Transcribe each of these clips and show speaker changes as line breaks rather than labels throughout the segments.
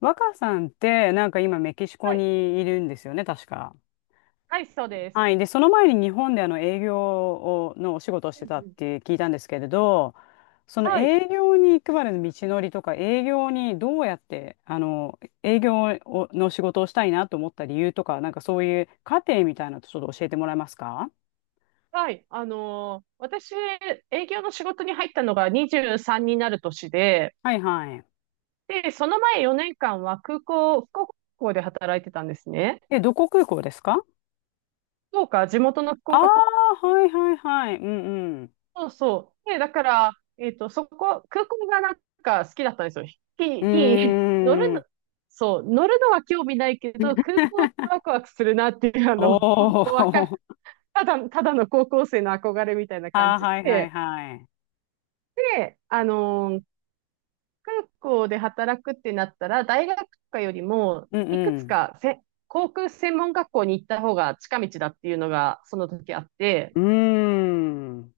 若さんって、なんか今メキシコ
はい、
にいるんですよね、確か。
はい、そうです。
はい。で、その前に日本で営業をのお仕事をし
う
て
ん
たっ
うん、
て聞いたんですけれど、その
はい、
営業に行くまでの道のりとか、営業にどうやって、営業をの仕事をしたいなと思った理由とか、なんかそういう過程みたいなのちょっと教えてもらえますか？
はい。私、営業の仕事に入ったのが23になる年で、
はいはい。
で、その前4年間は空港、福岡空港で働いてたんですね。
え、どこ空港ですか？
福岡、地元の福
ああ
岡空
ー、はいはいはい。うんうん。
港、そう。で、だから、そこ、空港がなんか好きだったんですよ。飛行機に
う
乗る
ー
の、
ん。
そう、乗るのは興味ないけど、空港ってワクワクするなっていう、
お
本当わか、
ー。
ただの高校生の憧れみたいな感
ああ、
じ
はいはい
で、
はい。
で、空港で働くってなったら、大学とかよりも、
う
いくつ
ん
かせ航空専門学校に行った方が近道だっていうのが、その時あって、
うん。うーん。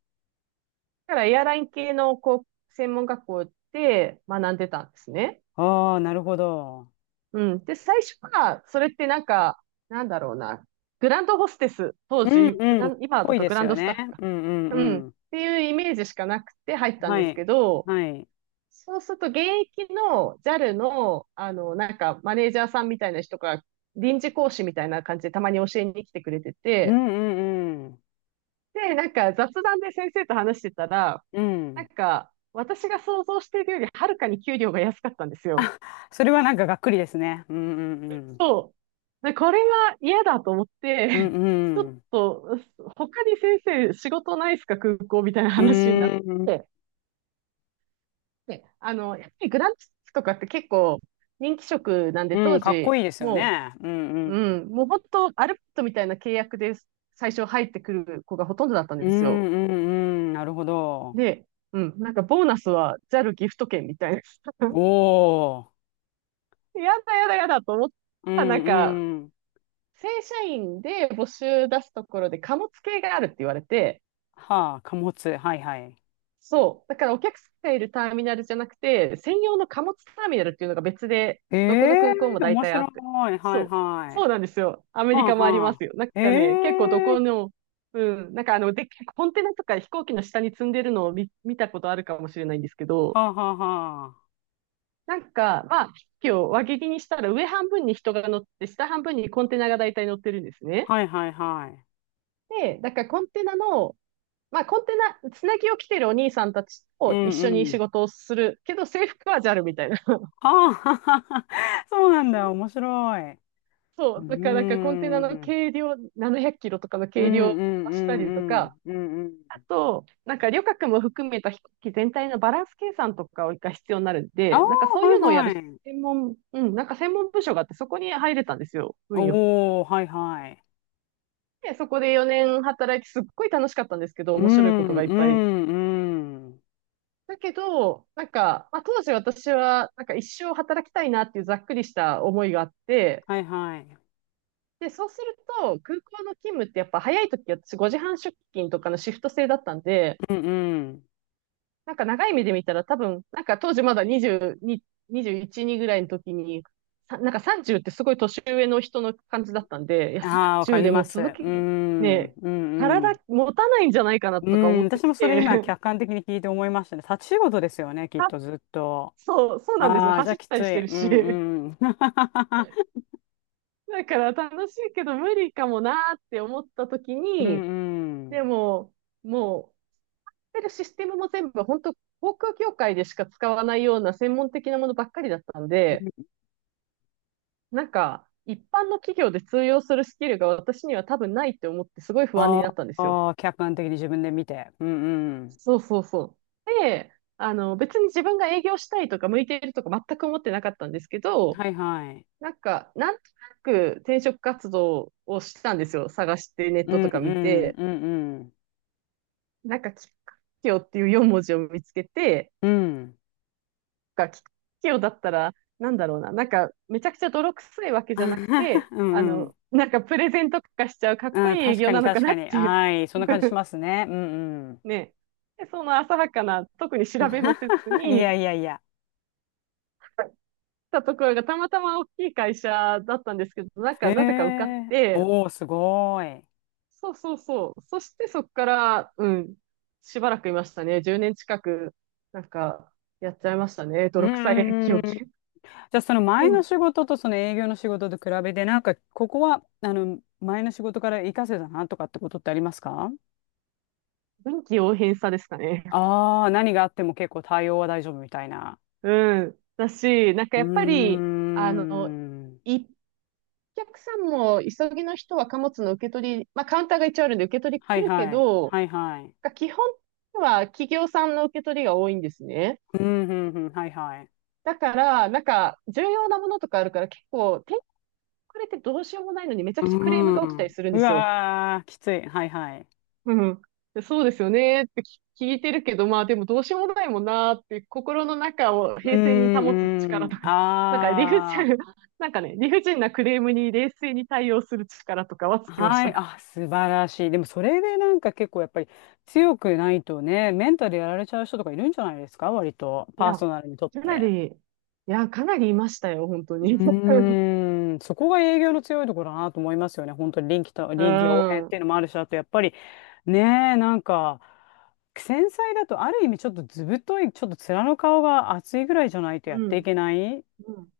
だからエアライン系の航空専門学校で学んでたんですね。
ああ、なるほど。
うん。で、最初は、それってなんか、なんだろうな、グランドホステス、当
うん
時、グ
う
ラ
ん。
ン、今
ぽ
だ
い
と
で
グ
す
ラン
よ
ドスタ
ね。
ッフか。
うんうん
うん。っ
うん。
ていうイメージしかなくて入ったん
は
です
い。
けど、
はい。
そうすると、現役の JAL の、マネージャーさんみたいな人が、臨時講師みたいな感じでたまに教えに来てくれて
う
て、
んうんうん。
で、なんか雑談で先生と話してたら、
う
な
ん。
んか、私が想像しているよりはるかに給料が安かったんですよ。
それはなんかがっくりですね。うんうんうん。
そう。で、これは嫌だと思っ
うん
て、ちょ
う
っ
ん。
と、他に先生仕事ないですか、空港みたいな
う
話になっ
ーん。
て、で、やっぱりグランツとかって結構人気職なんで、
う
当
ん、かっ
時、
こいいですよね。うんう
う
ん。
もう本当、アルバイトみたいな契約で最初入ってくる子がほとんどだったん
う
ですよ。
んうんうん。なるほど。
で、うん、なんかボーナスはジャルギフト券みたいな。
おー。
やだやだやだと思っ
う
たら、なんか、
んうん。
正社員で募集出すところで貨物系があるって言われて、
はあ、貨物。はいはい。
そう。だからお客さんがいるターミナルじゃなくて、専用の貨物ターミナルっていうのが別で、
え
どこの
え
空港も
ー、
大
面
体あ
白い。
って。
はいはい。
そう。そ
は
うなんですよ。アメリ
あ
カもありま
はあ。
すよ。なん
え
かね、結構ど
え
こ
ー。
の、うん、なんかでっかいコンテナとか飛行機の下に積んでるのを見たことあるかもしれないんですけど、
はあはあはあ。
なんか、まあ、飛行機を輪切りにしたら上半分に人が乗って、下半分にコンテナが大体乗ってるんですね。
はいはいはい。
で、だからコンテナ、つなぎを着てるお兄さんたち
う
を一
んう
緒に仕
ん。
事をするけど、制服はジャルみたいな。
はあははは。そうなんだ。面白い。う
そ
ー
う。だから、なんかコンテ
ん。
ナ
う
の
ん
軽量、700キロとかの
うん
軽量を
うんう
したりとか、
ん。うんうん。
あと、なんか旅客も含めた飛行機全体のバランス計算とかが必要になるん
あ
で、
あ、
なんかそうい
はい
うのをや
は
る
い。
専門、うん、なんか専門部署があって、そこに入れたんですよ。運よく。
おお、はいはい。
で、そこで4年働いて、すっごい楽しかったんですけど、
う
面白いこと
ん
がい
う
っぱい
んうん。
だけど、なんか、まあ、当時私は、なんか一生働きたいなっていうざっくりした思いがあって、
はいはい。
で、そうすると、空港の勤務ってやっぱ早い時私5時半出勤とかのシフト制だったんで、
うんうん。
なんか長い目で見たら多分、なんか当時まだ22、21、2ぐらいの時に、なんか30ってすごい年上の人の感じだったんで、いや、
ああ、わか
30
り
でも
ま
う
す。
続き
うん、
ね、
うん、う
体
ん。
持たないんじゃないかな
う
とか思
ん、
って
私
き
もそれ今
て、
客観的に聞いて思いましたね。立ち仕事ですよね、きっ
あ
とずっと。
そう、そうなんです。
ああ、じゃ
走
あ
っ
き
た
つ
りし
い。
てる
う
し。
んうん。
だから楽しいけど無理かもなーって思った時
う
に、
んうん。
でも、もう、やってるシステムも全部本当航空業界でしか使わないような専門的なものばっかりだったんで、なんか、一般の企業で通用するスキルが私には多分ないって思ってすごい不安に
あ
なったんですよ。
あ、客観的に自分で見て。うんうん。
そうそうそう。で、別に自分が営業したいとか向いているとか全く思ってなかったんですけど、
はいはい。
なんか、なんとなく転職活動をしたんですよ。探してネッ
う
ト
ん
と
う
か見
ん
て。
うんうん。
なんか、きっかけをっていう4文字を見つけて、
うん。
が、きっかけをだったら、なんだろうな、なんか、めちゃくちゃ泥臭いわけじゃなく て、
うんうん。
なんかプレゼント化しちゃうかっこ
うん、
いい営
確か
業
に
なのか
確
な
か
っ
に。
ていう。
はい。そんな感じしま すね。うんうん。
ね。で、その浅はかな、特に調べもせず
いや
に、
いやいや。
たところがたまたま大きい会社だったんですけど、なん
へ
か、なぜか受かっ
え。
て、
おお、すごい。
そうそうそう。そしてそこから、うん、しばらくいましたね。10年近く、なんか、やっちゃいましたね。
う
泥臭い営
んうんう
業
ん。じゃあその
う
前の
ん。
仕事とその営業の仕事と比べて、なんかここは、前の仕事から活かせたなとかってことってありますか？
臨機応変さですかね。
ああー、何があっても結構対応は大丈夫みたいな。
うん。だし、なんか
うー
やっぱり、あの、
ん。
一お客さんも急ぎの人は貨物の受け取り、まあカウンターが一応あるんで受け取り
は
来
い
るけ
はい。
ど、
はいはい。
基本は企業さんの受け取りが多いんですね。
うん、うん、うん、はいはい。
だから、なんか重要なものとかあるから結構、手遅れてどうしようもないのにめちゃ
う
くちゃクレームが
ー
起きたり
ん。
するん
う
ですよ。
わー、きつい。はいはい。
うん。そうですよねって聞いてるけど、まあでもどうしようもないもんなーって、心の中を
うー
平静に保つ
ん、
力
うー
と
ん。
か、なんか理不
あ
尽、
あ。
なんかね、理不尽なクレームに冷静に対応する力とかはつきまし
はい、
た。
あ、素晴らしい。でもそれでなんか結構やっぱり強くないとね、メンタルやられちゃう人とかいるんじゃないですか、割と、
い
パー
や、
ソナルにとっ
かな
て。
り、いや、かなりいましたよ、本当
う
に。
ーん、そこが営業の強いところだなと思いますよね。本当に
う
臨機応変ってい
ん。
うのもあるし、あとやっぱりねえ、なんか、繊細だとある意味ちょっとずぶとい、ちょっと面の顔が厚いぐらいじゃないとやっ
う
てい
ん。
けないっ
うん。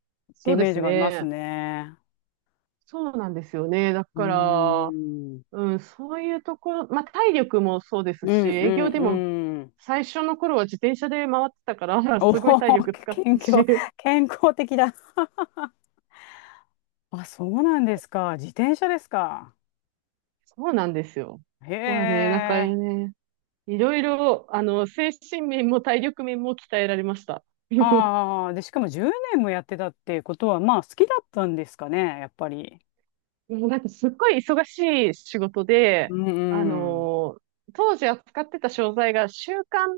て
そ
イ
うで
メー
す
ジがあります
ね。
ね。
そうなんですよね。だ
う
から、
ーん、
うん、そういうところ、まあ体力もそうです
うん
し、
う
営業でも
んうん。
最初の頃は自転車で回ってたから、
おお、
すごい体力 使っ
健
た
康、
し、
健康的だ。あ、そうなんですか。自転車ですか。
そうなんですよ。
へ
まあね、なんか
え。
ね、いろいろ、精神面も体力面も鍛えられました。
ああ、で、しかも10年もやってたってことは、まあ、好きだったんですかね、やっぱり。
もうなんかすっごい忙しい仕事で、
うん
あ
うん。
の当時扱ってた商材が週刊、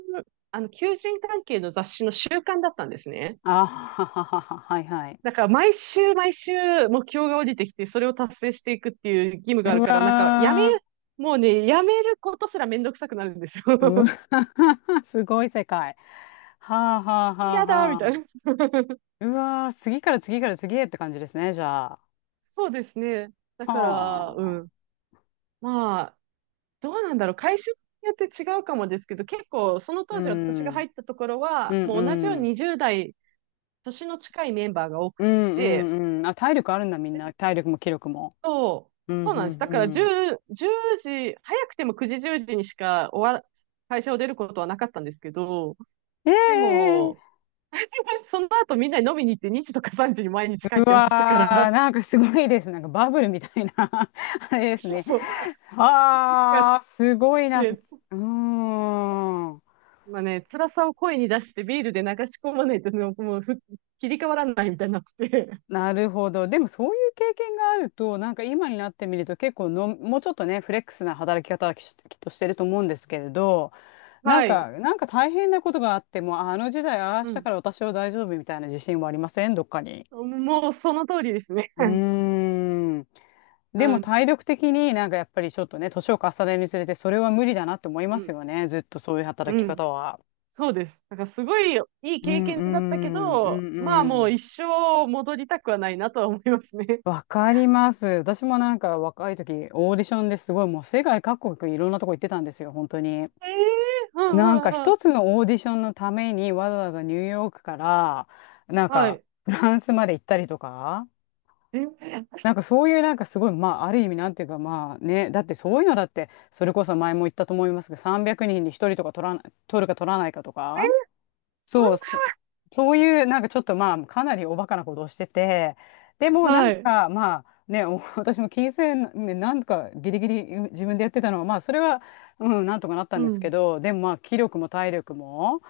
求人関係の雑誌の週刊だったんですね。
あはははは、はいはい。
だから毎週毎週目標が降りてきて、それを達成していくっていう義務があ
う
るから、なんかやめ、
わ
もうね、やめることすらめんどくさくなるんですよ。
ー、うわ ー、すごい世界。はあはあはあ
嫌だ
は
みたい
あ。
な。
うわー、次から次へって感じですね、じゃあ。
そうですね。だから、う
は
ん。
あ。
まあ、どうなんだろう。会社によって違うかもですけど、結構その
う
当時私が
ん、
入ったところ
う
は、
ん
もう同じよう
うん。
に20代、年の近いメンバーが多く
うん
て、
うんうん。あ、体力あるんだ、みんな。体力も気力も。
そ
う
う、
んう
そうなんです。
ん
だから
う
10、
ん。
時、早くても9時、10時にしか終わら、会社を出ることはなかったんですけど、
え
で
え。
も、その後みんなに飲みに行って2時とか3時に毎日帰
う
ってま
わ
したか
ー、
ら、
なんかすごいです。なんかバブルみたいな あれ です
そう
ね。
そう。なん
あ
か
ー、すごいな。う
ね、
ーん。
まあね、辛さを声に出してビールで流し込まないとね、もう切り替わらないみたいになってて
なるほど。でもそういう経験があると、なんか今になってみると結構の、もうちょっとね、フレックスな働き方はきっとしてると思うんですけれど、
はい。
なんか大変なことがあっても、ああの時代、ああ
う
した
ん。
から私は大丈夫みたいな自信はありませんどっかに。
もうその通りですね。
う ーん。で
う
も
ん。
体力的になんかやっぱりちょっとね、年を重ねるにつれてそれは無理だなって思いま
う
す
ん。
よね。ずっとそういう働
う
き
ん。
方は。
そうです。だからすごいいい
う
経
ん
験
う
だったけ
んう
ど、まあ
んう
もう
ん。
一生戻りたくはないなとは思いますね。
わかります。私もなんか若い時オーディションですごいもう世界各国いろんなとこ行ってたんですよ、本当に。
ええうん
なんか
うんうん。
一つのオーディションのためにわざわざニューヨークからなん
は
か
い。
フランスまで行ったりとか。
え、え、
なんかそういうなんかすごい、まあある意味なんていうかまあね、だってそういうのだって、それこそ前も言ったと思いますけど、300人に1人とりとか取らな、取るか取らないかとか、
そ
そう、
ん
そ、そういうなんかちょっとまあかなりおバカなことをしてて、でも
な、
な
は
ん
い。
かまあね、お 私も金銭面なんとかギリギリ自分でやってたのは、まあそれは、うん、なんとかなった
う
んですけ
ん。
ど、でもまあ気力も体力も、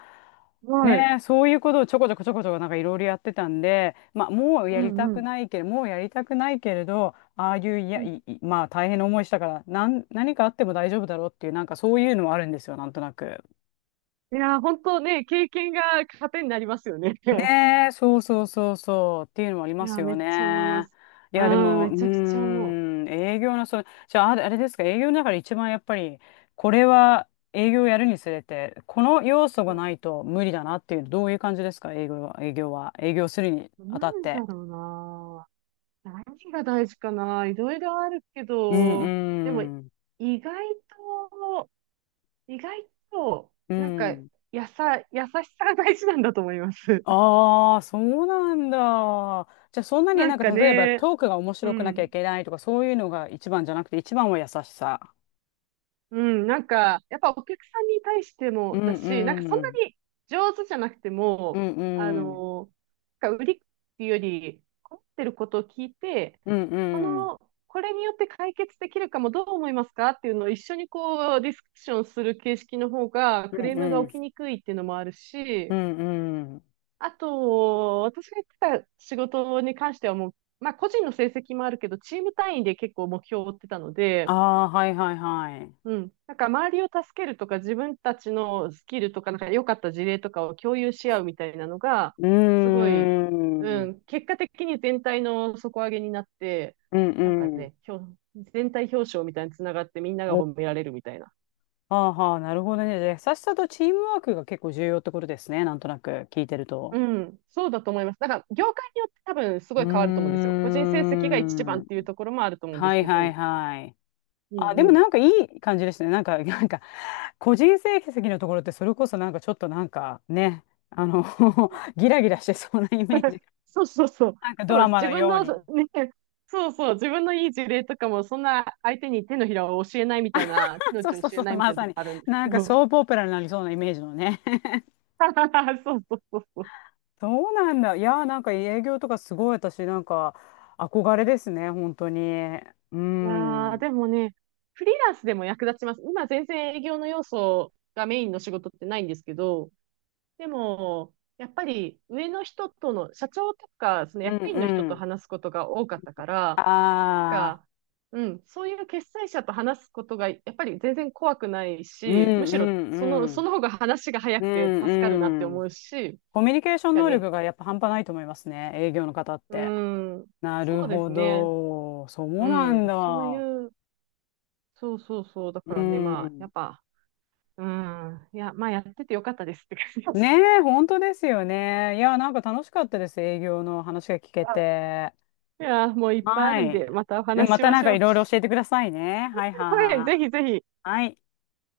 はい。
ねえ、そういうことをちょこちょこちょこちょこなんかいろいろやってたんで、まあ、
うんうん。
もうやりたくないけれど、ああいういや、
うん
い、いまあ大変な思いしたから、何かあっても大丈夫だろうっていう、なんかそういうのもあるんですよ、なんとなく。
いやー、本当ね、経験が糧になりますよね。
ねえ、そうそうそうそうっていうのもあり
い
ま
や
す
ー、
よ
めっちゃ思いま
ね。
す。
い
う
や、で
ん、
も、う
め
ー
ちゃくちゃ思
ん、営業の、その、じゃあ、あれあれですか、営業の中で一番やっぱり、これは営業をやるにつれて、この要素がな
う。
いと無理だなっていう、どういう感じですか、営業するに
うん、
あ
な
たっ
んだ
て。
ろうな。何が大事かな。いろいろあるけ
うん
ど、でも、
うん
意外と、意外と、
う
なんか、
ん。
優しさが大事なんだと思います。
ああ、そうなんだ。じゃあ、そんなに
な
な
ん
んか、
か
例えば
ね、
トークが面
う
白くなきゃ
ん。
いけないとか、そういうのが一番じゃなくて、一番は優しさ。
うん、なんか、やっぱお客さんに対して
う
も
ん
だし、なんかそん
う
な
ん。
に上手じゃなくて
う
も、
ん
あ
うん
の、なんか売りっていうより、困ってることを聞いて、
うん
こ
うん
の、これによって解決できるかもどう思いますかっていうのを一緒にこうディスカッションする形式の方がク
う
レー
ん
ムが
う
起
ん
きにくいっていうのもある
う
し、
んうん。
あと、私が言ってた仕事に関してはもう、まあ個人の成績もあるけど、チーム単位で結構目標を追ってたの
あ
で、
あ、はいはいはい。
うん。なんか周りを助けるとか、自分たちのスキルとか、なんか良かった事例とかを共有し合うみたいなのが、
うー
すごい、
ん。う
う
ん
ん。結果的に全体の底上げになって、
う
なんか
ん。
ね、全体表彰みたいにつながってみんな
お
が
は
褒められるみたいな。
あはあ、なるほどね。じゃあ優しさとチームワークが結構重要ってことですね、なんとなく聞いてると。
うん、そうだと思います。だから、業界によって多分す
う
ご
ー
い変わると思うんですよ。個人成績が一
ん。
番っていうところもあると思うんで
は
す
い
け
は
ど、
いはい。
うん
あ、
う
でも
ん。
なんかいい感じですね、なんか なんか個人成績のところってそれこそなんかちょっとなんかね、あの
う
ギラギラしてそうなイメージ
ん
が、
そうそうそう。
なんか
そ
ド
うなん
ラ
です。
マ
自
の
分
よう
の、
に。
そうね、そうそう。自分のいい事例とかも、そんな相手に手のひらを教えないみたいな、手の
そう
内を
そう
教え
そう、
ないみ
ま
たいなと
さ
こ
に。
あるんです
な
け
んか
ど。
ソープオペラになりそうなイメージのね。
そうそうそうそう。
そうなんだ。いやー、なんか営業とかすごい私、なんか憧れですね、本当に。うん。
い
う
やー、
ん
でもね、フリーランスでも役立ちます。今全然営業の要素がメインの仕事ってないんですけど、でも、やっぱり上の人との、社長とか、その
う
役員の人と
ん。
話すことが多かったから、なん
ああ、
か、うん、そういう決裁者と話すことが、やっぱり全然怖くない
う
し、む
んう
しろ
んう
そ
ん。
の方が話が早
う
くて助かるなって
んう
思
ん。
うし、
コミュニケーション
だ
能
ね、
力がやっぱ半端ないと思いますね、営業の方っ
う
て。
ん、
な
そ
る
うで
ほ
すね。
ど。そう
う
なん
ん、そうい
だ。
う、そうそうそう、だか
う
らね、まあ、や
ん。
っぱ、うん、いや、まあ、やっててよかったですって感じで
ね
す。
え、本当ですよね。いやー、なんか楽しかったです、営業の話が聞け て。
いや、もういっぱいあ
は
るん
い。
で、またお
で
話し
ま
し
た
ま
なん
し
か
ょう。
いろいろ教えてくださいね。はい
はい、
は
ぜ
い。
ひぜひ。
はい。